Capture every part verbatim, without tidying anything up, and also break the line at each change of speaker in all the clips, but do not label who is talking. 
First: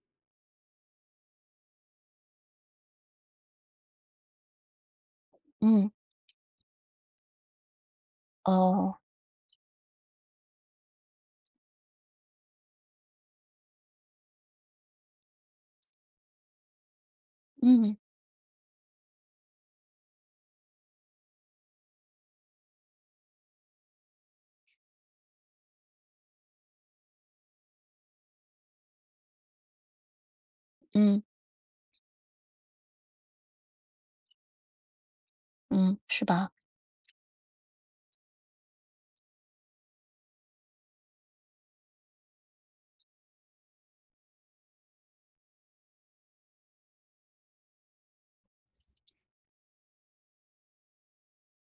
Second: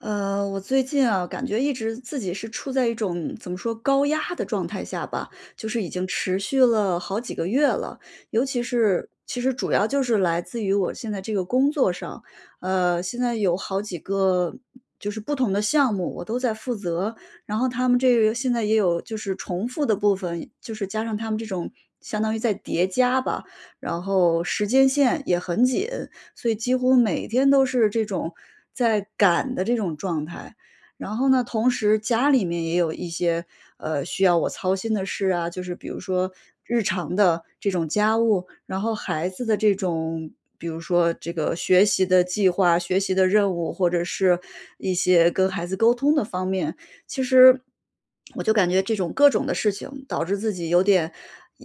呃，我最近啊，感觉一直自己是处在一种怎么说高压的状态下吧，就是已
嗯，
经持续了好几个月了。尤其
哦，
是其实主要就是来自于我现在这个工作上，呃，现在有好几个就是不同的项目，我都在负责。然后他
嗯
们这个现在也有就是重复的部分，就是加上他们这种相当于在叠加吧，然后时间线也很紧，所以几乎每天都是这种在赶的这种状态。然
嗯
后呢，同时家里面也有一些，呃，需要我操心的事啊，就是比
嗯，
如
是
说
吧？
日常的这种家务，然后孩子的这种，比如说这个学习的计划、学习的任务，或者是一些跟孩子沟通的方面，其实我就感觉这种各种的事情导致自己有点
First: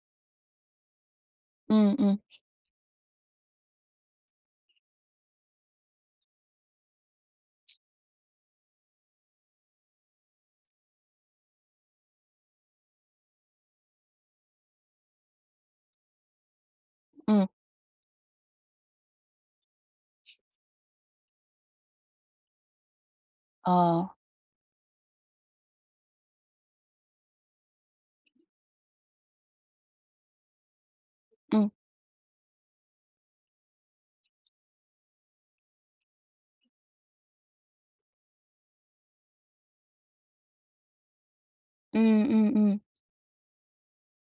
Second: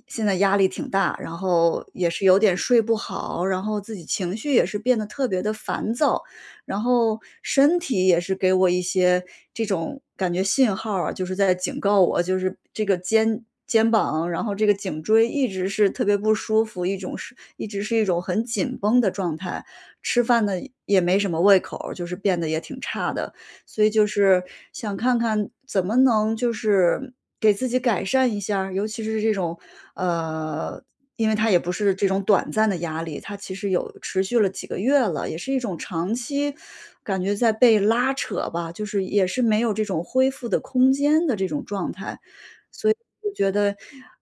现在压力挺大，然后
嗯
也
嗯
是有点睡不好，然后自己情绪也是变得特别的烦躁，然后身体也是给我一些这种感觉信号啊，就是在警告我，就是这个肩肩膀，然后这个颈椎一直是特别不舒服，一种是
嗯，
一直是一种很紧绷的状态，吃饭呢也没什么胃口就是变得也挺差的。所以就
哦，
是想看看怎么能就是给自己改善一下儿尤其是这种，呃，因为它也
嗯
不是这种短暂的压力，它其实有持续了几个月了，也是一种长期感觉在被拉扯吧，就是也是没有这种恢复的空间的这种状态。
嗯嗯嗯，
我觉得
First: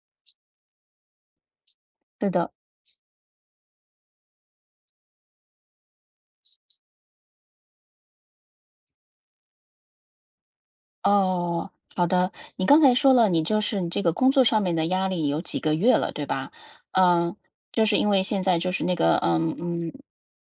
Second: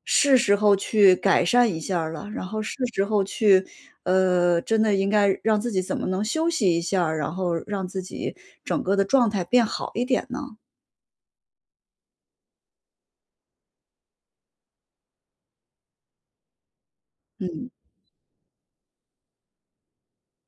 是时候去改善一下儿
是
了，然
的。
后是时候去，呃，真的应该让自己怎么能休息一下儿然后让自己整个的状态变好一点呢？
哦，好的。你刚才说了，你就是你这个工作上面的压力有几个月了，对吧？嗯，
嗯。
就是因为现在就是那个，嗯嗯，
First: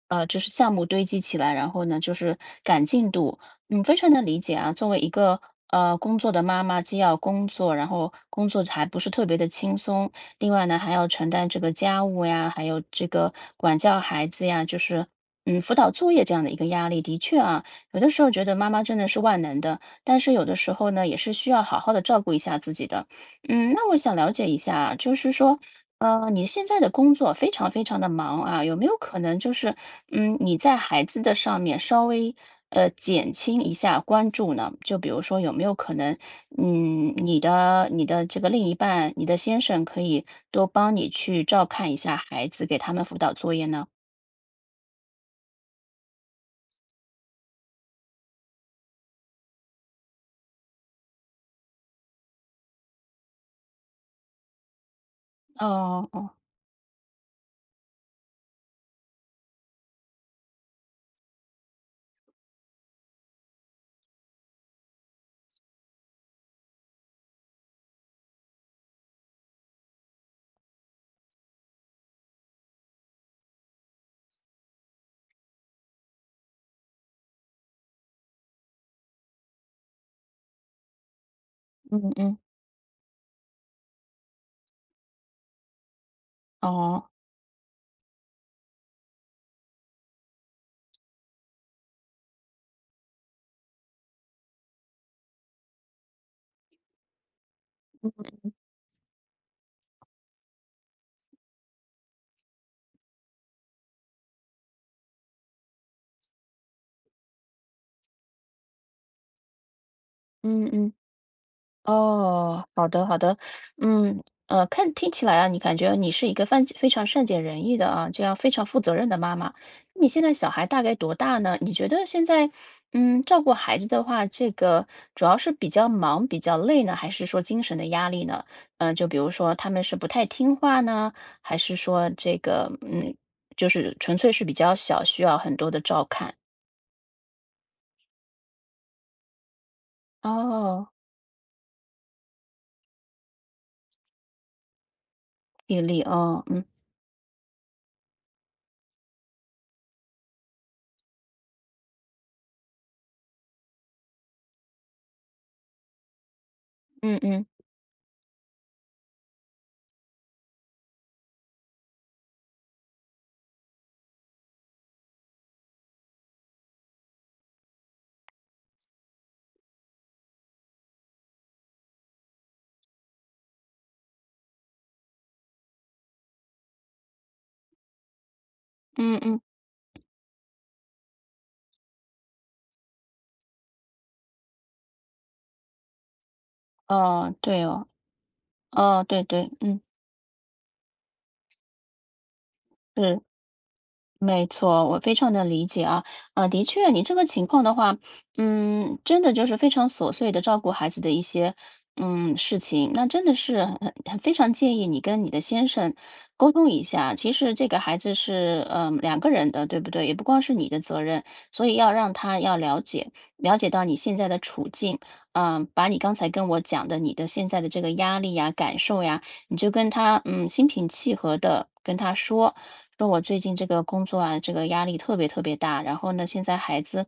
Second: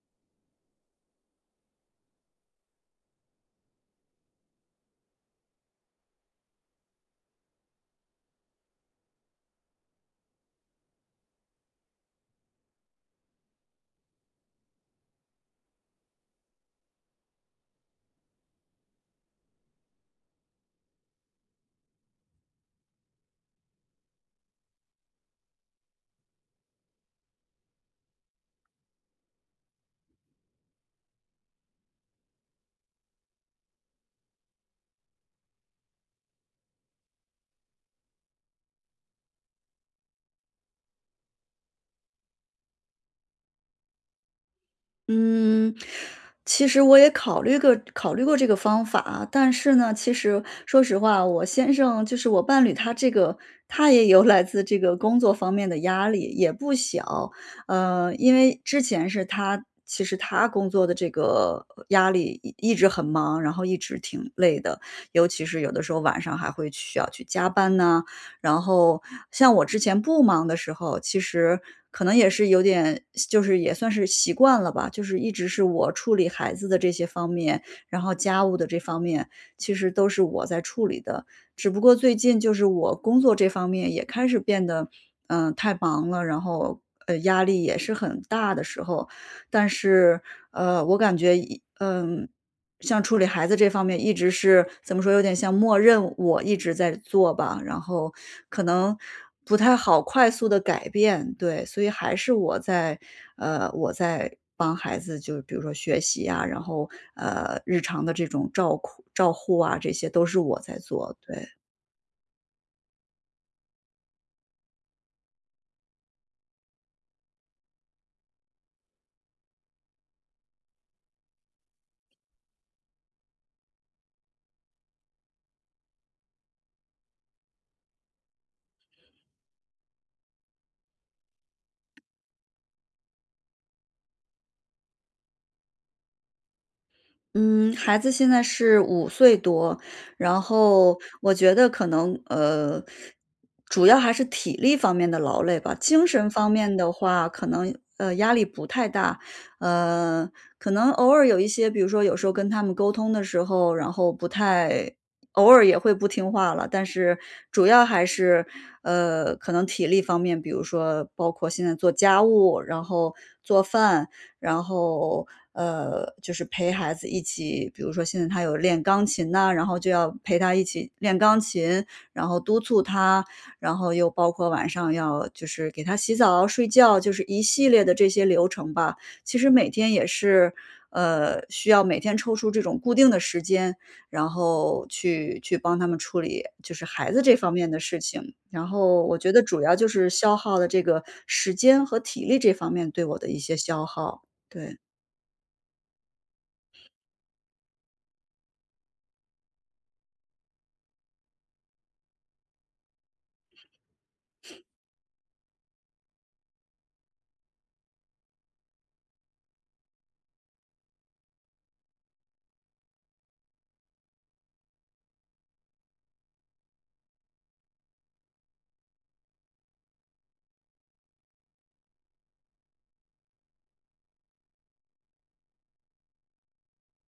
呃，就是项目堆积起来，然后呢，就是赶进度。嗯，非常能理解啊。作为一个呃工作的妈妈，既要工作，然后工作还不是特别的轻松，另外呢还要承担这个家务呀，还有这个管教孩子呀，就是嗯辅导作业这样的一个压力，的确啊，有的时候觉得妈妈真的是万能的。但是有的时候呢，也是需要好好的照顾一下自己的。嗯，那我想了解一下，就是说，呃，你现在的工作非常非常的忙啊，有没有可能就是，嗯，你在孩子的上面稍微呃减轻一下关注呢？就比如说，有没有可能，嗯，你的你的这个另一半，你的先生可以多帮你去照看一下孩子，给他们辅导作业呢？
嗯，其实我也考虑过考虑过这个方法，但是呢，其实说实话，我先生就是我伴侣，他这个他也有来自这个工作方面的
哦
压力，
哦，
也不小。呃，因为之前是他其实他工作的这个呃压力一一直很忙，然后一直挺累的，尤其是有的时候晚上还会需要去加班呐、然后像我之前不忙的时候，其实可能也是有点就是也算是习惯了吧，就是一直是我处理孩子的这些方面，然后家务的这方面，其实都是我在处理的。只不过
嗯
最
嗯，
近就是我工作这方面也开始变得，嗯、太忙了，然后
哦。
呃压力也是很大的时候，但是呃我感觉一嗯。像处理孩子这方面一直是怎么说，有点像默认我一直在做吧，然后可能不太好快速的改变，对，所以还是我在呃，我在帮孩子就比如说学习啊，然后，呃，日常的这种照顾照护啊，这些都是我
嗯
在
嗯。
做，对。
哦，好的好的，嗯，呃，看听起来啊，你感觉你是一个非非常善解人意的啊，这样非常负责任的妈妈。你现在小孩大概多大呢？你觉得现在，嗯，照顾孩子的话，这个主要是比较忙、比较累呢，还是说精神的压力呢？嗯、就比如说他们是不太听话呢，还是说这个，嗯，就是纯粹是比较小，需要很多的照看？
嗯，孩子现在是五岁多，然
哦，
后我觉得可能，呃，主要还是体力方面的劳累吧，
体力，
精神
哦，
方
嗯
面的话，可能，呃，压力不太大。呃，可能偶尔有一些，比如说有时候跟他们沟通的时候，然后不太偶尔也会不听话了，但是
嗯嗯
主要还是，呃，可能体力方面，比如说包括现在做家务，然后做饭，然后呃，就是陪孩子一起，比如说现在他有练钢琴呐，然后就要陪他一起练钢琴，然后督促他，然后又包括晚上要就是给他洗澡、睡觉，就是一系列的这些流程吧。
嗯
其
嗯，
实每天也是，呃，需要每天抽出这种固定的时间，然后去去帮他们处理就是孩子
哦，
这方
对
面的
哦。
事情。然
哦，
后我
对
觉得
对，
主要
嗯，
就是消耗的这个时间和体力这方面对我
是。
的一些消耗。
没
对，
错，我非常的理解啊，啊，的确，你这个情况的话，嗯，真的就是非常琐碎的照顾孩子的一些嗯事情，那真的是很很非常建议你跟你的先生沟通一下。其实这个孩子是嗯两个人的，对不对？也不光是你的责任，所以要让他要了解了解到你现在的处境，嗯，把你刚才跟我讲的你的现在的这个压力呀、感受呀，你就跟他嗯心平气和的跟他说。说我最近这个工作啊，这个压力特别特别大，然后呢，现在孩子，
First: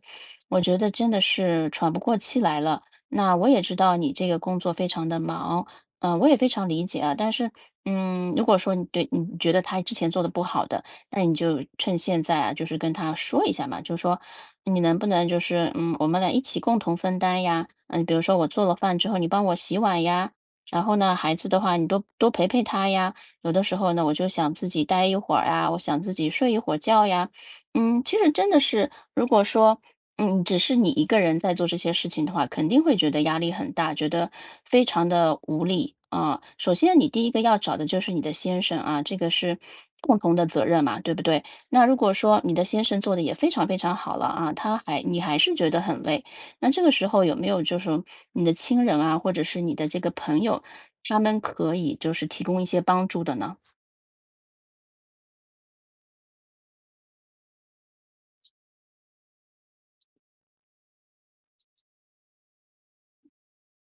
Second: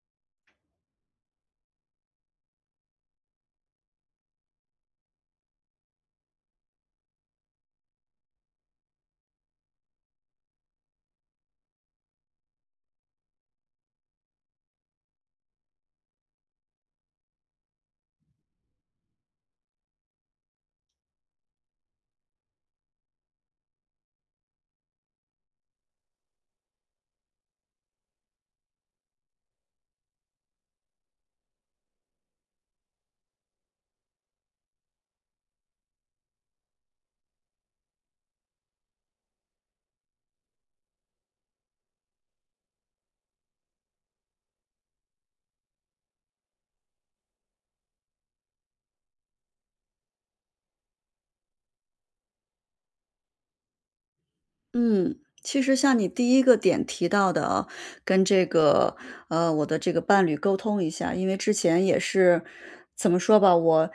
我觉得真的是喘不过气来了。那我也知道你这个工作非常的忙，嗯，我也非常理解啊。但是，嗯，如果说你对你觉得他之前做的不好的，那你就趁现在啊，就是跟他说一下嘛，就说你能不能就是，嗯，我们俩一起共同分担呀？嗯，比如说我做了饭之后，你帮我洗碗呀。然后呢，孩子的话，你多多陪陪他呀。有的时候呢，我就想自己待一会儿啊，我想自己睡一会儿觉呀。嗯，其实真的是，如果说，嗯，只是你一个人在做这些事情的话，肯定会觉得压力很大，觉得非常的无力啊。首先，你第一个要找的就是你的先生啊，这个是共同的责任嘛，对不对？那如果说你的先生做的也非常非常好了啊，他还你还是觉得很累，那这个时候有没有就是你的亲人啊，或者是你的这个朋友？他们可以就是提供一些帮助的呢？
嗯，其实像你第一个点提到的啊跟这个呃我的这个伴侣沟通一下，因为之前也是怎么说吧，我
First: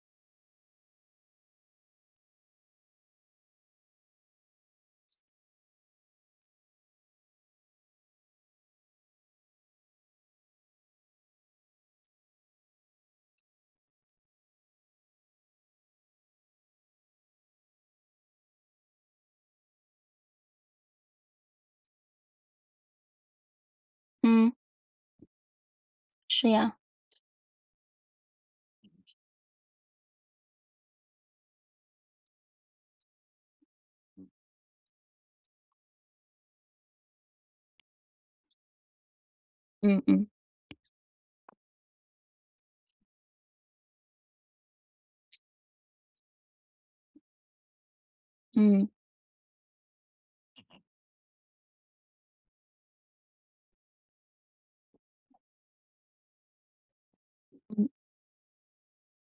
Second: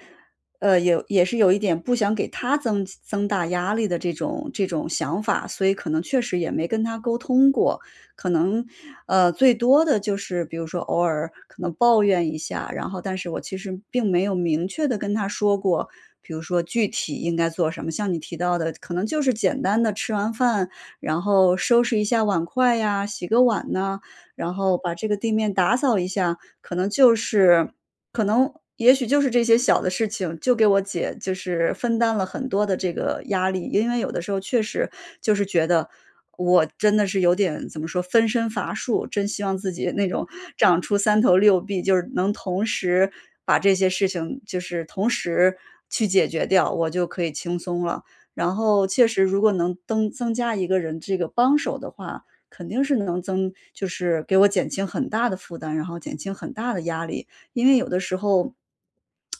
呃也也是有一点不想给他增增大压力的这种这种想法，所以可能确实也没跟他沟通过，可能呃最多的就是比如说偶尔可能抱怨一下，然后但是我其实并没有明确的跟他说过。比如说具体应该做什么，像你提到的，可能就是简单的吃完饭然后收拾一下碗筷呀，洗个碗呐，
嗯，
然后把这个地面打扫一下，
是
可
呀，
能就是可能也许就是这些小的事情，就给我姐就是分担了很多的这个压力。因为有的时候确实就是觉得我真的是有点怎么说分身乏术，真希望自己
嗯
那
嗯
种长出三头六臂，就是能同时把这些事情就是同时去解决掉，我就可以轻松了。然后
嗯，
确实如果能增增加一个人这个帮手的话，肯定是能增就是给我减轻很大的负担，然后减轻很大的压力。因为有的时候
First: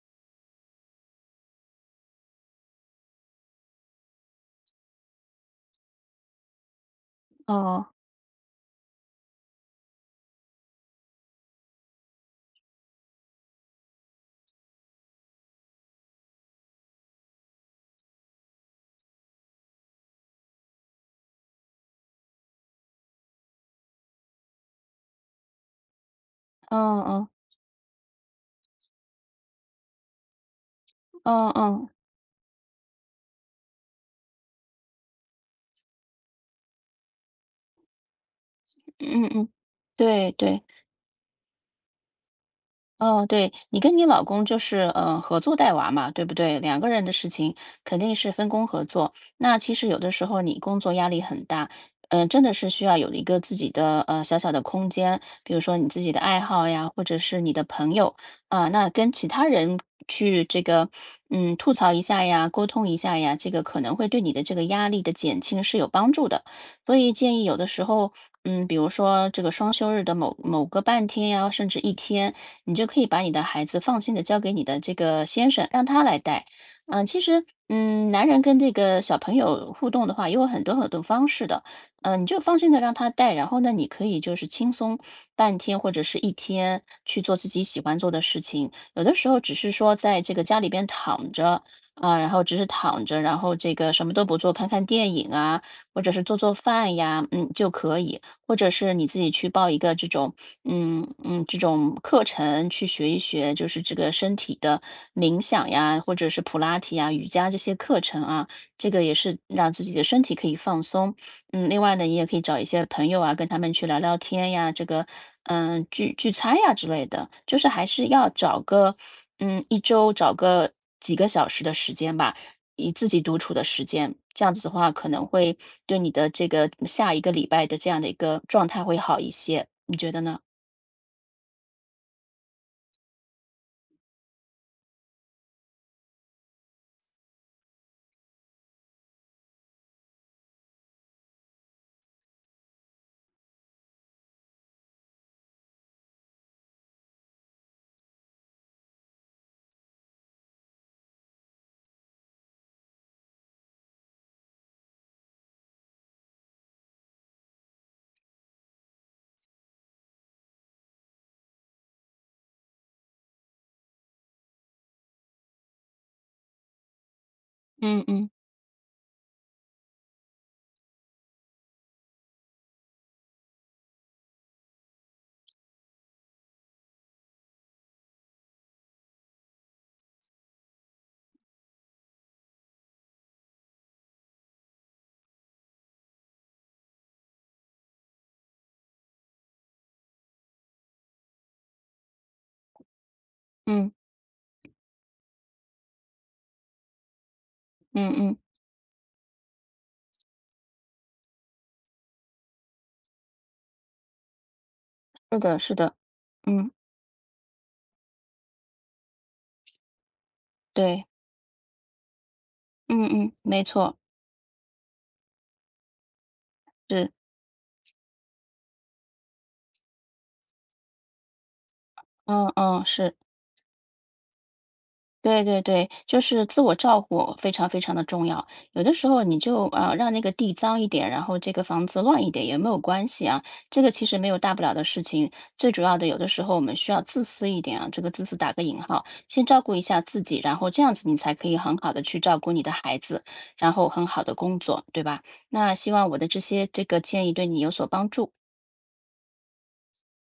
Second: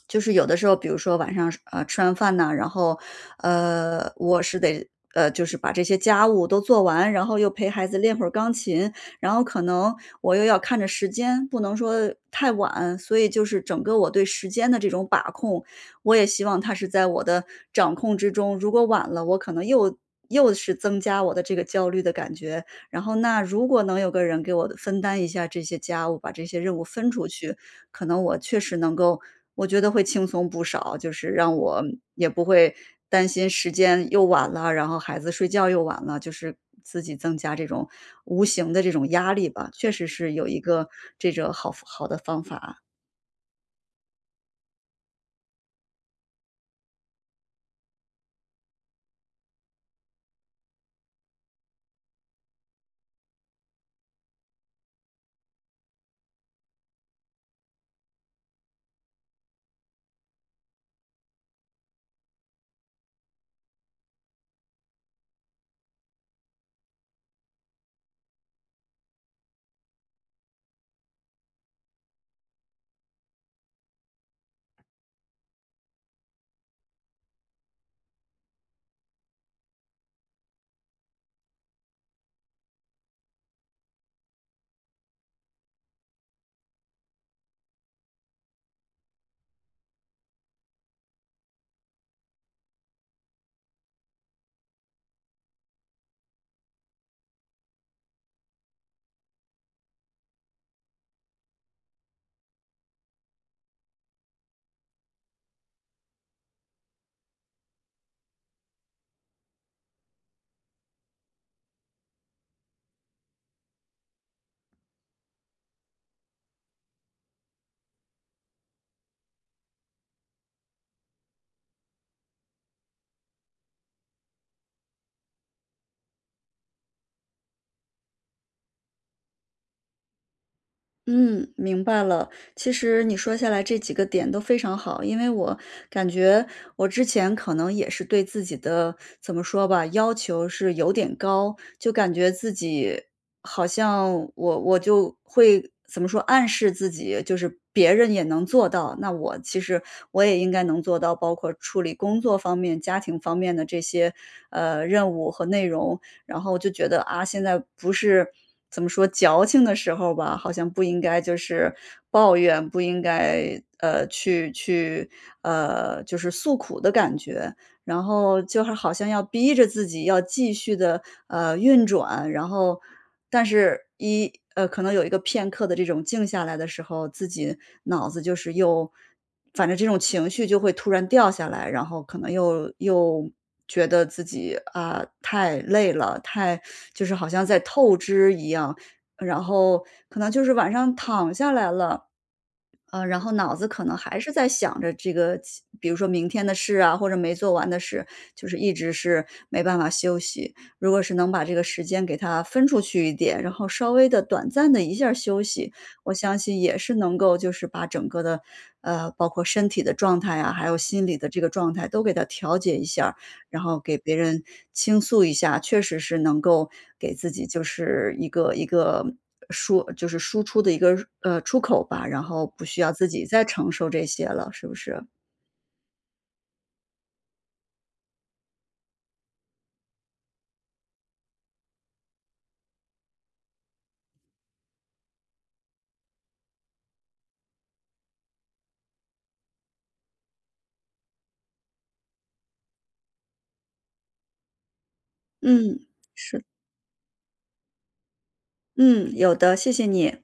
就是有的时候，比如说晚上，呃，吃完饭呐，然后，呃，我是得呃，就是把这些家务都做完，然后又陪
哦，
孩子练会儿钢琴，然后可能我又要看着时间，不能说太晚，所以就是整个我对时间的这种把控我也希望他是在我的掌控之中，如果晚了，我可能又又是增加我的这个焦虑的感觉。然后那如果能有个人给我分担一下这些家务，把这些任
哦
务分出
哦，
去，可能我确实能够，我觉得会轻松不少，就是
哦
让我
哦，
也不会担心时间又晚了，然后孩子睡觉又晚了，就是自己增加这种无形的这种
嗯
压
嗯，
力吧，确实
对
是有一
对。
个这种好好的方法。
哦，对，你跟你老公就是，呃，合作带娃嘛，对不对？两个人的事情肯定是分工合作。那其实有的时候你工作压力很大，嗯、真的是需要有一个自己的呃小小的空间，比如说你自己的爱好呀，或者是你的朋友啊、那跟其他人去这个嗯吐槽一下呀，沟通一下呀，这个可能会对你的这个压力的减轻是有帮助的。所以建议有的时候嗯，比如说这个双休日的某某个半天呀，甚至一天，你就可以把你的孩子放心的交给你的这个先生，让他来带。嗯、其实，嗯，男人跟这个小朋友互动的话，也有很多很多方式的。嗯、你就放心的让他带，然后呢，你可以就是轻松半天或者是一天去做自己喜欢做的事情。有的时候只是说在这个家里边躺着啊、然后只是躺着，然后这个什么都不做，看看电影啊，或者是做做饭呀，嗯，就可以。或者是你自己去报一个这种，嗯嗯，这种课程去学一学，就是这个身体的冥想呀，或者是普拉提呀、瑜伽这些课程啊，这个也是让自己的身体可以放松。嗯，另外呢，你也可以找一些朋友啊，跟他们去聊聊天呀，这个嗯聚聚餐呀之类的，就是还是要找个嗯一周找个几个小时的时间吧。以自己独处的时间，这样子的话可能会对你的这个下一个礼拜的这样的一个状态会好一些，你觉得呢？
嗯，明白了。其实你说下来这几个点都非常好，因为我感觉我之前可能也是对自己的，怎么说吧，要求是有点高，就感觉自己好像我我就会怎么说，暗示自己就是别人也能做到，那我其实我也应该能做到，包括处理工作方面、家庭方面的这些呃任务和内容。然后就觉得啊，现在不是怎么说矫情的时候吧，好像不应该就是抱怨，不应该呃去去呃就是诉苦的感觉，然
嗯嗯
后就是好像要逼着自己要继续的呃运转，然后但是一呃可能有一个片刻的这种静下来的时候，自己脑子就是又反正这种情绪就会突然掉下来，然后可能又又觉得自己啊太累了，太就是好像在透支一样，然后可能就是晚上躺下来了，呃，然后脑子可
嗯
能还是在想着这个其比如说明天的事啊，或者没做完的事，
嗯嗯，
就是一直是没办法休息。如果是能把这个时间给它分出去一点，然后稍微的短暂的一下儿
是
休
的，
息，
是的，
我相信
嗯，
也是能够就是把整个的，呃，包括身体的状态啊，还有
对，
心理的这个状态都给它调节一
嗯
下儿
嗯，
然
没
后
错，
给别人倾诉一下，确实是能够
是，
给自己就是一个一个输就是输出的一个，呃，出口吧，然后
嗯
不需
嗯，
要自
是。
己再承受这些了，是不是？
对对对，就是自我照顾非常非常的重要。有的时候你就啊，让那个地脏一点，然后这个房子乱一点也没有关系啊，这个其实没有大不了的事情。最主要的，有的时候我们需要自私一点啊，这个自私打个引号，先照顾一下自己，然后这样子你才可以很好的去照顾你的孩子，然后很好的工作，对吧？那
嗯，
希望我的这
是，
些这个建议对你有所帮助。
嗯，有的，谢谢你。